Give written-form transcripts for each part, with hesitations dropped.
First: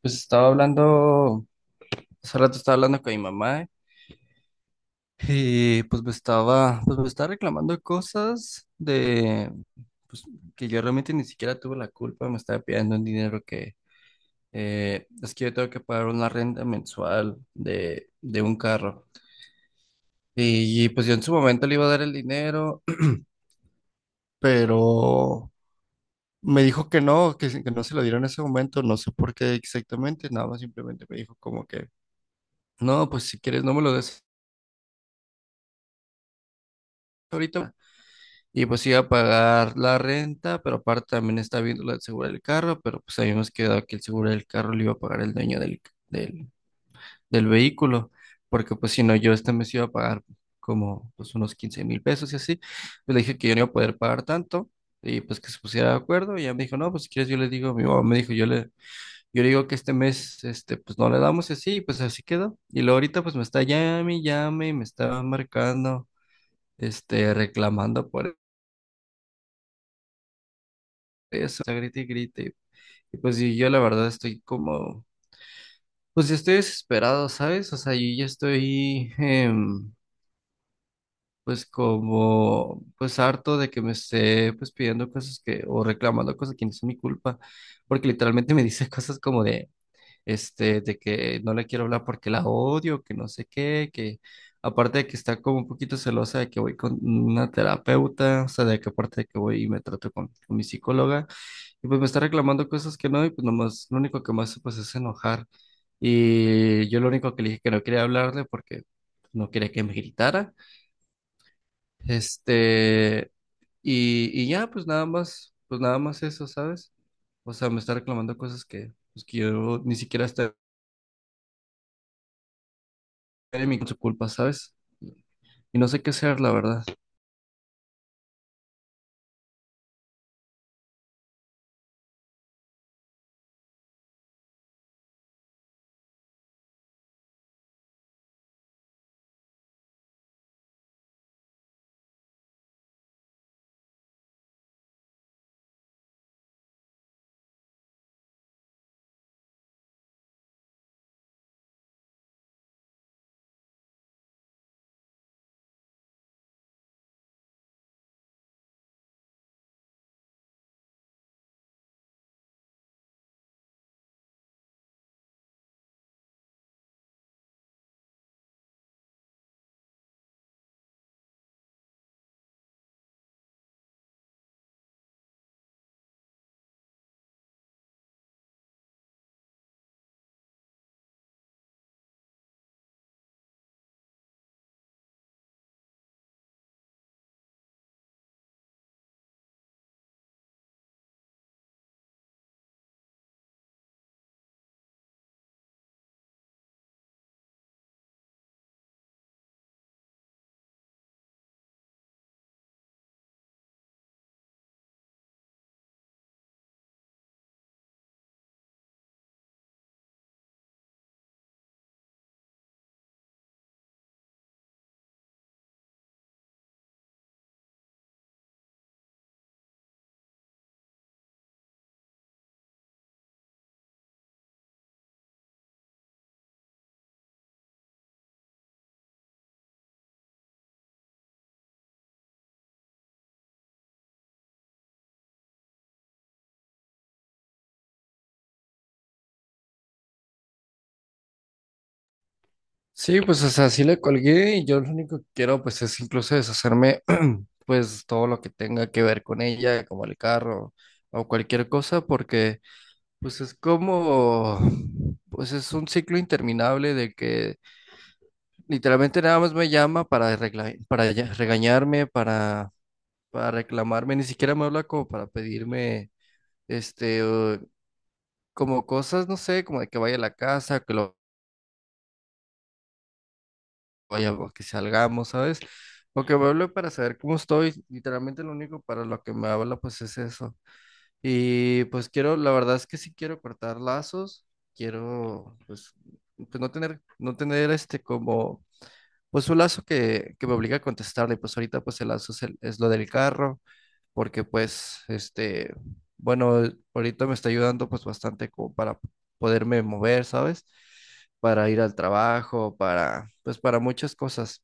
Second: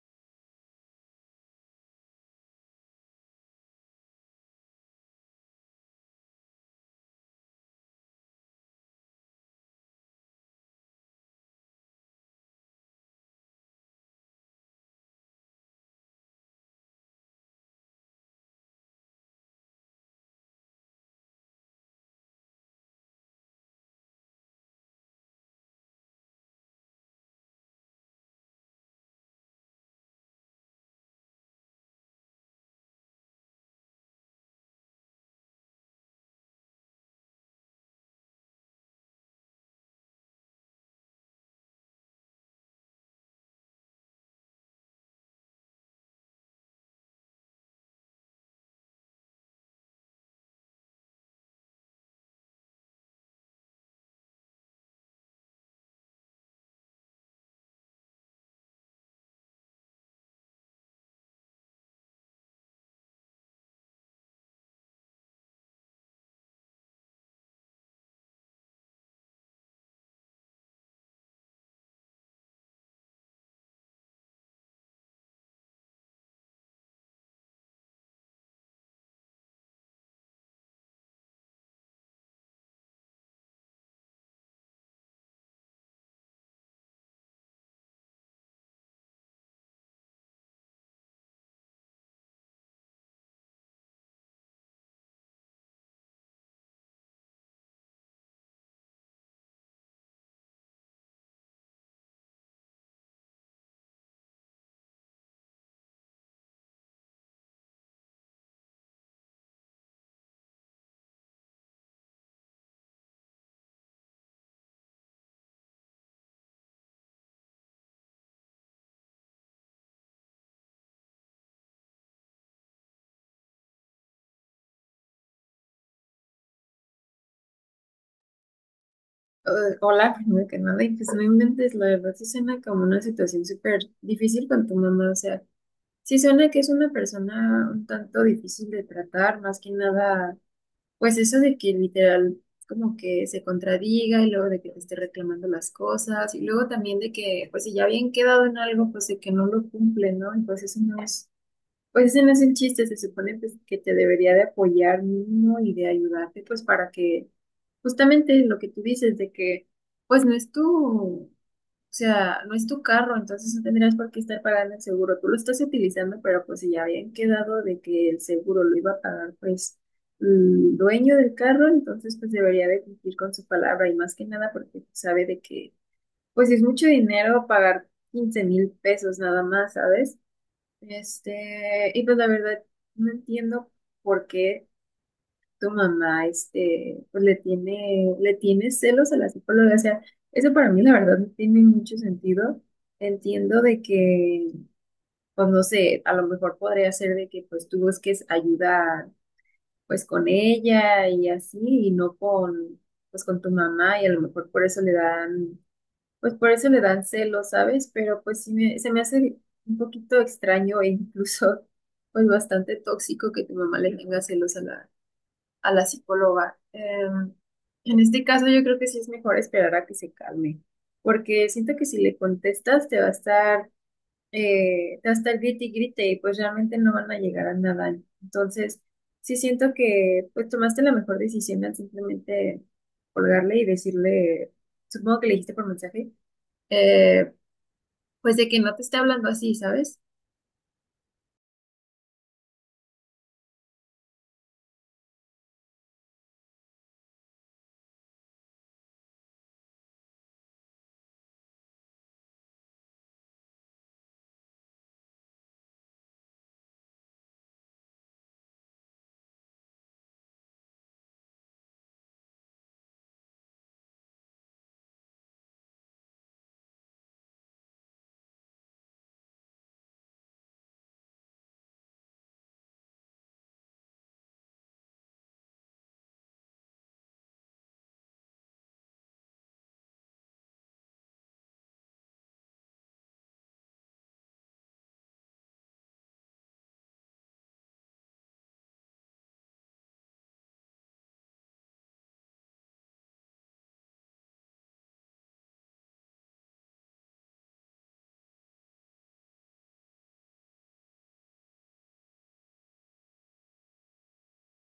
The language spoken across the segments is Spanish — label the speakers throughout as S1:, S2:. S1: Pues estaba hablando, hace rato estaba hablando con mi mamá y pues me estaba reclamando cosas de, pues que yo realmente ni siquiera tuve la culpa. Me estaba pidiendo un dinero que, es que yo tengo que pagar una renta mensual de un carro. Y pues yo en su momento le iba a dar el dinero, pero me dijo que no, que, que no se lo diera en ese momento. No sé por qué exactamente, nada más simplemente me dijo como que, no, pues si quieres no me lo des ahorita. Y pues iba a pagar la renta, pero aparte también estaba viendo la del seguro del carro, pero pues habíamos quedado que el seguro del carro lo iba a pagar el dueño del, del vehículo, porque pues si no, yo este mes iba a pagar como pues unos 15,000 pesos y así. Pues le dije que yo no iba a poder pagar tanto y pues que se pusiera de acuerdo, y ella me dijo, no, pues si quieres yo le digo, mi mamá me dijo, yo le digo que este mes, pues no le damos y así, y pues así quedó. Y luego ahorita pues me está llame y llame, y me está marcando, reclamando por eso, o sea, grite y grite. Y pues sí, yo la verdad estoy como, pues ya estoy desesperado, ¿sabes? O sea, yo ya estoy, pues como, pues harto de que me esté, pues pidiendo cosas que, o reclamando cosas que no son mi culpa, porque literalmente me dice cosas como de, de que no le quiero hablar porque la odio, que no sé qué, que aparte de que está como un poquito celosa de que voy con una terapeuta. O sea, de que aparte de que voy y me trato con mi psicóloga. Y pues me está reclamando cosas que no, y pues nomás, lo único que más pues es enojar. Y yo lo único que le dije que no quería hablarle porque no quería que me gritara. Este, y ya, pues nada más eso, ¿sabes? O sea, me está reclamando cosas que, pues que yo ni siquiera estoy en mi con su culpa, ¿sabes? Y no sé qué hacer, la verdad.
S2: Hola, primero que nada, y pues no inventes, la verdad sí suena como una situación súper difícil con tu mamá, o sea, sí suena que es una persona un tanto difícil de tratar, más que nada, pues eso de que literal como que se contradiga y luego de que te esté reclamando las cosas y luego también de que pues si ya habían quedado en algo, pues de que no lo cumple, ¿no? Y pues eso no es pues ese no es el chiste, se supone pues, que te debería de apoyar mínimo y de ayudarte, pues para que justamente lo que tú dices de que pues no es tu, o sea, no es tu carro, entonces no tendrías por qué estar pagando el seguro, tú lo estás utilizando, pero pues si ya habían quedado de que el seguro lo iba a pagar pues el dueño del carro, entonces pues debería de cumplir con su palabra y más que nada porque sabe de que pues si es mucho dinero pagar 15,000 pesos nada más, ¿sabes? Este, y pues la verdad no entiendo por qué tu mamá este, pues le tiene celos a la psicóloga. O sea, eso para mí la verdad no tiene mucho sentido. Entiendo de que, pues no sé, a lo mejor podría ser de que pues tú busques ayuda pues con ella y así, y no con, pues con tu mamá, y a lo mejor por eso le dan pues por eso le dan celos, ¿sabes? Pero pues sí me, se me hace un poquito extraño e incluso pues bastante tóxico que tu mamá le tenga celos a la psicóloga. En este caso yo creo que sí es mejor esperar a que se calme, porque siento que si le contestas te va a estar, te va a estar grite y grite y pues realmente no van a llegar a nada. Entonces sí siento que pues tomaste la mejor decisión al simplemente colgarle y decirle, supongo que le dijiste por mensaje eh, pues de que no te esté hablando así, ¿sabes?
S1: Sí, pues o sea, sí le colgué y yo lo único que quiero pues es incluso deshacerme pues todo lo que tenga que ver con ella, como el carro o cualquier cosa. Porque pues es como, pues es un ciclo interminable de que literalmente nada más me llama para, regañarme, para reclamarme. Ni siquiera me habla como para pedirme, este, eh, como cosas, no sé, como de que vaya a la casa, que lo vaya, o que salgamos, ¿sabes? Porque me hablo para saber cómo estoy. Literalmente lo único para lo que me habla pues es eso. Y pues quiero, la verdad es que sí quiero cortar lazos, quiero pues, pues no tener, no tener este como, pues un lazo que me obliga a contestarle. Pues ahorita pues el lazo es, es lo del carro, porque pues bueno, ahorita me está ayudando pues bastante como para poderme mover, ¿sabes? Para ir al trabajo, para, pues para muchas cosas.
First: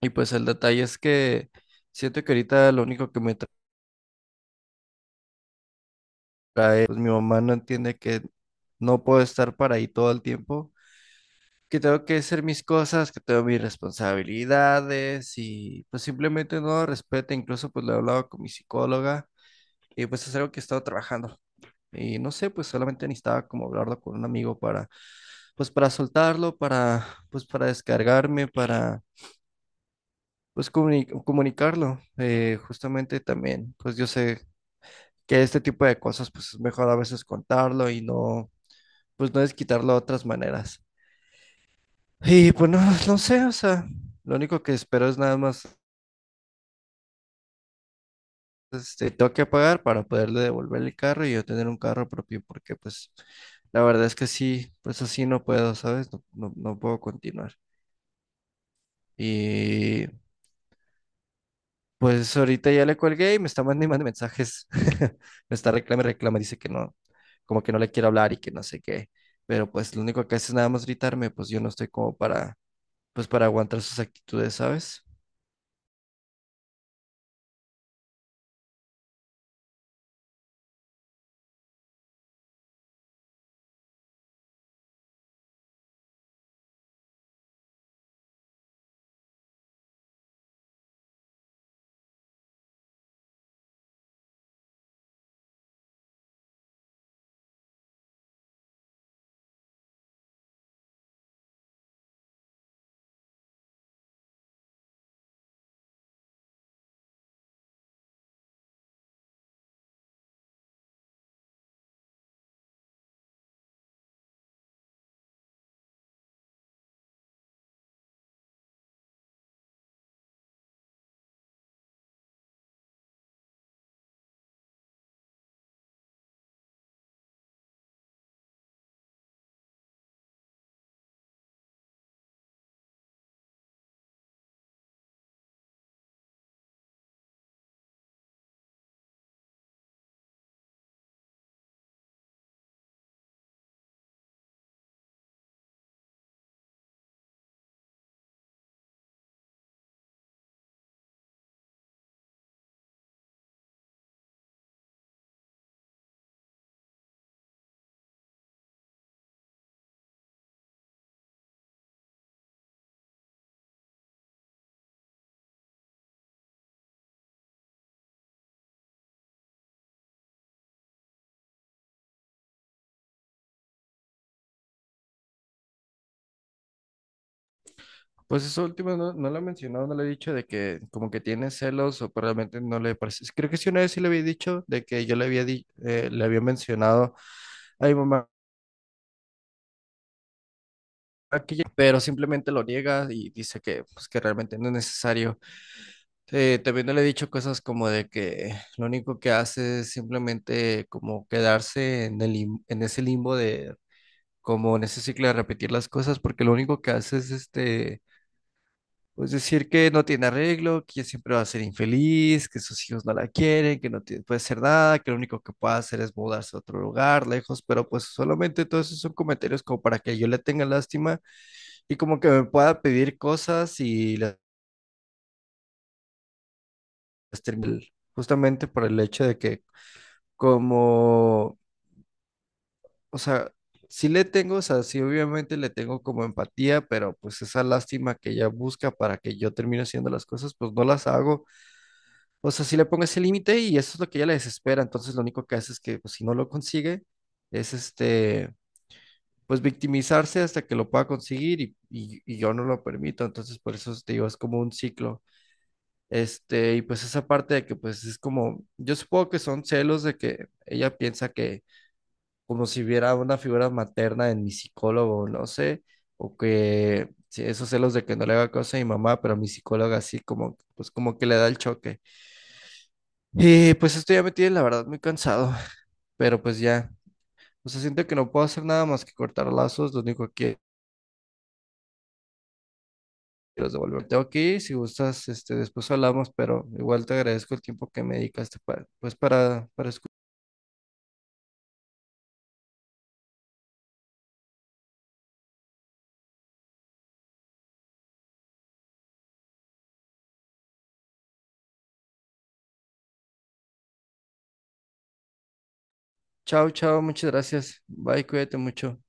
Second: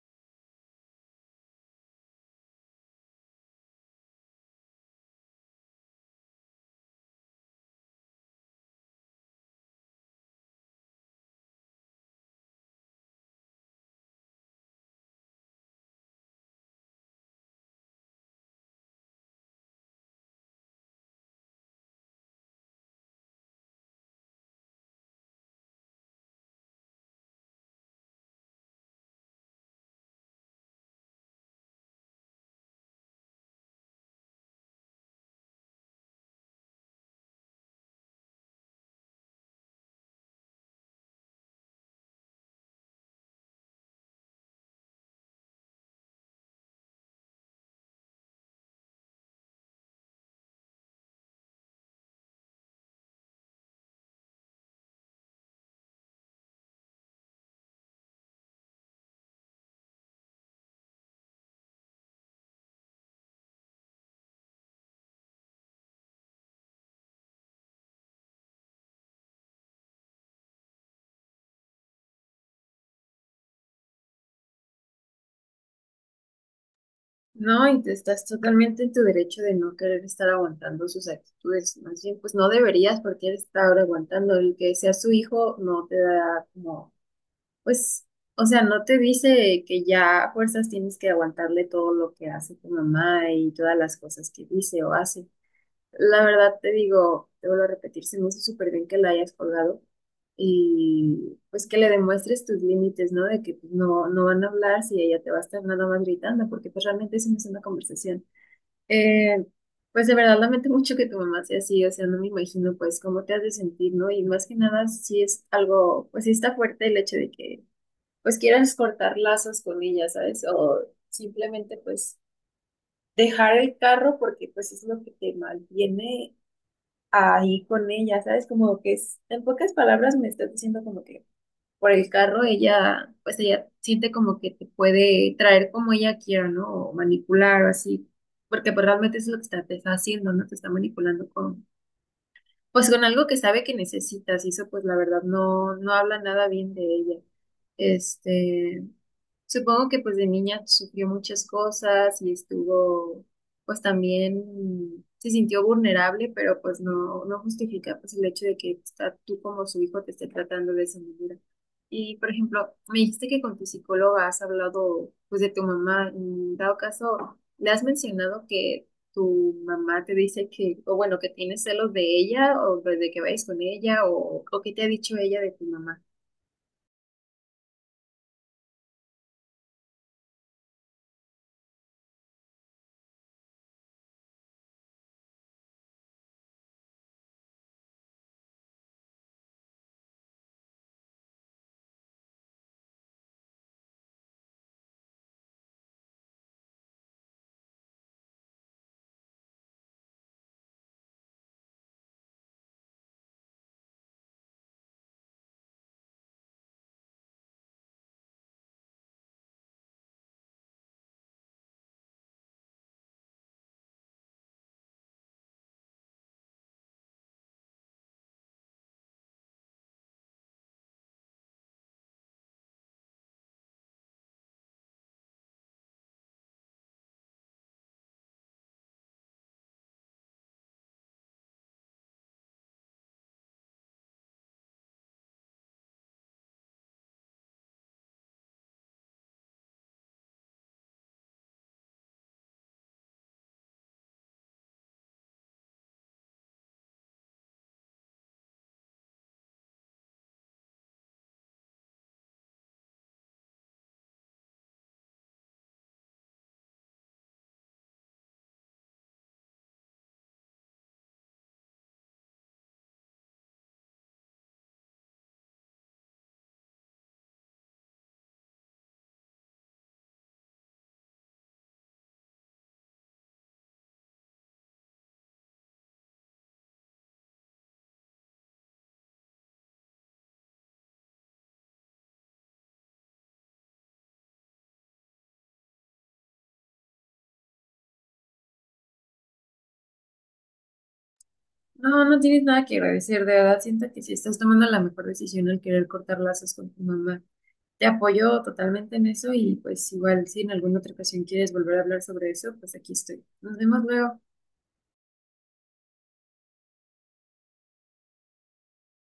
S1: Y pues el detalle es que siento que ahorita lo único que me trae, pues mi mamá no entiende que no puedo estar para ahí todo el tiempo, que tengo que hacer mis cosas, que tengo mis responsabilidades, y pues simplemente no respeta. Incluso pues lo he hablado con mi psicóloga y pues es algo que he estado trabajando. Y no sé, pues solamente necesitaba como hablarlo con un amigo para, pues para soltarlo, para, pues para descargarme, para, pues comunicarlo. Justamente también, pues yo sé que este tipo de cosas, pues es mejor a veces contarlo y no, pues no es quitarlo de otras maneras. Y pues no, no sé, o sea, lo único que espero es nada más, tengo que pagar para poderle devolver el carro y yo tener un carro propio, porque pues la verdad es que sí, pues así no puedo, ¿sabes? No, no, no puedo continuar. Y pues ahorita ya le colgué y me está mandando y mandando mensajes. Me está reclama y reclama, dice que no, como que no le quiero hablar y que no sé qué. Pero pues lo único que hace es nada más gritarme. Pues yo no estoy como para, pues para aguantar sus actitudes, ¿sabes?
S2: No, y te estás totalmente en tu derecho de no querer estar aguantando sus actitudes. Más bien, pues no deberías porque él está ahora aguantando. El que sea su hijo no te da como, pues, o sea, no te dice que ya a fuerzas tienes que aguantarle todo lo que hace tu mamá y todas las cosas que dice o hace. La verdad te digo, te vuelvo a repetir, se me hizo súper bien que la hayas colgado y pues que le demuestres tus límites, ¿no? De que pues, no, no van a hablar si ella te va a estar nada más gritando, porque pues realmente eso no es una conversación. Eh, pues de verdad lamento mucho que tu mamá sea así, o sea, no me imagino pues cómo te has de sentir, ¿no? Y más que nada sí es algo, pues sí está fuerte el hecho de que pues quieras cortar lazos con ella, ¿sabes? O simplemente pues dejar el carro porque pues es lo que te malviene ahí con ella, ¿sabes? Como que es, en pocas palabras me estás diciendo como que por el carro ella, pues ella siente como que te puede traer como ella quiera, ¿no? O manipular o así, porque pues realmente es lo que está, te está haciendo, ¿no? Te está manipulando con, pues con algo que sabe que necesitas y eso pues la verdad no, no habla nada bien de ella. Este, supongo que pues de niña sufrió muchas cosas y estuvo, pues también se sintió vulnerable, pero pues no, no justifica pues el hecho de que está, tú como su hijo te esté tratando de esa manera. Y por ejemplo, me dijiste que con tu psicóloga has hablado pues de tu mamá, en dado caso, ¿le has mencionado que tu mamá te dice que, o bueno, que tienes celos de ella o de que vayas con ella o qué te ha dicho ella de tu mamá?
S1: Pues eso último no, no lo he mencionado, no le he dicho de que como que tiene celos o pues, realmente no le parece. Creo que sí una vez sí le había dicho de que yo le había, le había mencionado a mi mamá pero simplemente lo niega y dice que pues que realmente no es necesario. Sí, también le he dicho cosas como de que lo único que hace es simplemente como quedarse en el, en ese limbo de, como en ese ciclo de repetir las cosas, porque lo único que hace es pues decir que no tiene arreglo, que ella siempre va a ser infeliz, que sus hijos no la quieren, que no puede hacer nada, que lo único que puede hacer es mudarse a otro lugar, lejos. Pero pues solamente todos esos son comentarios como para que yo le tenga lástima y como que me pueda pedir cosas y las termine, justamente por el hecho de que como, o sea, sí le tengo, o sea, sí obviamente le tengo como empatía, pero pues esa lástima que ella busca para que yo termine haciendo las cosas, pues no las hago. O sea, sí le pongo ese límite y eso es lo que ella le desespera. Entonces lo único que hace es que pues, si no lo consigue, es pues victimizarse hasta que lo pueda conseguir, y yo no lo permito. Entonces por eso te digo, es como un ciclo. Y pues esa parte de que pues es como, yo supongo que son celos de que ella piensa que como si hubiera una figura materna en mi psicólogo, no sé, o que sí, esos celos de que no le haga cosa a mi mamá, pero mi psicóloga así como, pues como que le da el choque. Y pues esto ya me tiene, la verdad, muy cansado, pero pues ya, o sea, siento que no puedo hacer nada más que cortar lazos. Lo único que quiero es devolverte aquí, si gustas, después hablamos, pero igual te agradezco el tiempo que me dedicaste para, pues para escuchar.
S2: No, no tienes nada que agradecer, de verdad siento que si estás tomando la mejor decisión al querer cortar lazos con tu mamá. Te apoyo totalmente en eso y pues igual si en alguna otra ocasión quieres volver a hablar sobre eso, pues aquí estoy. Nos vemos luego.
S1: Chao, chao, muchas gracias. Bye, cuídate mucho.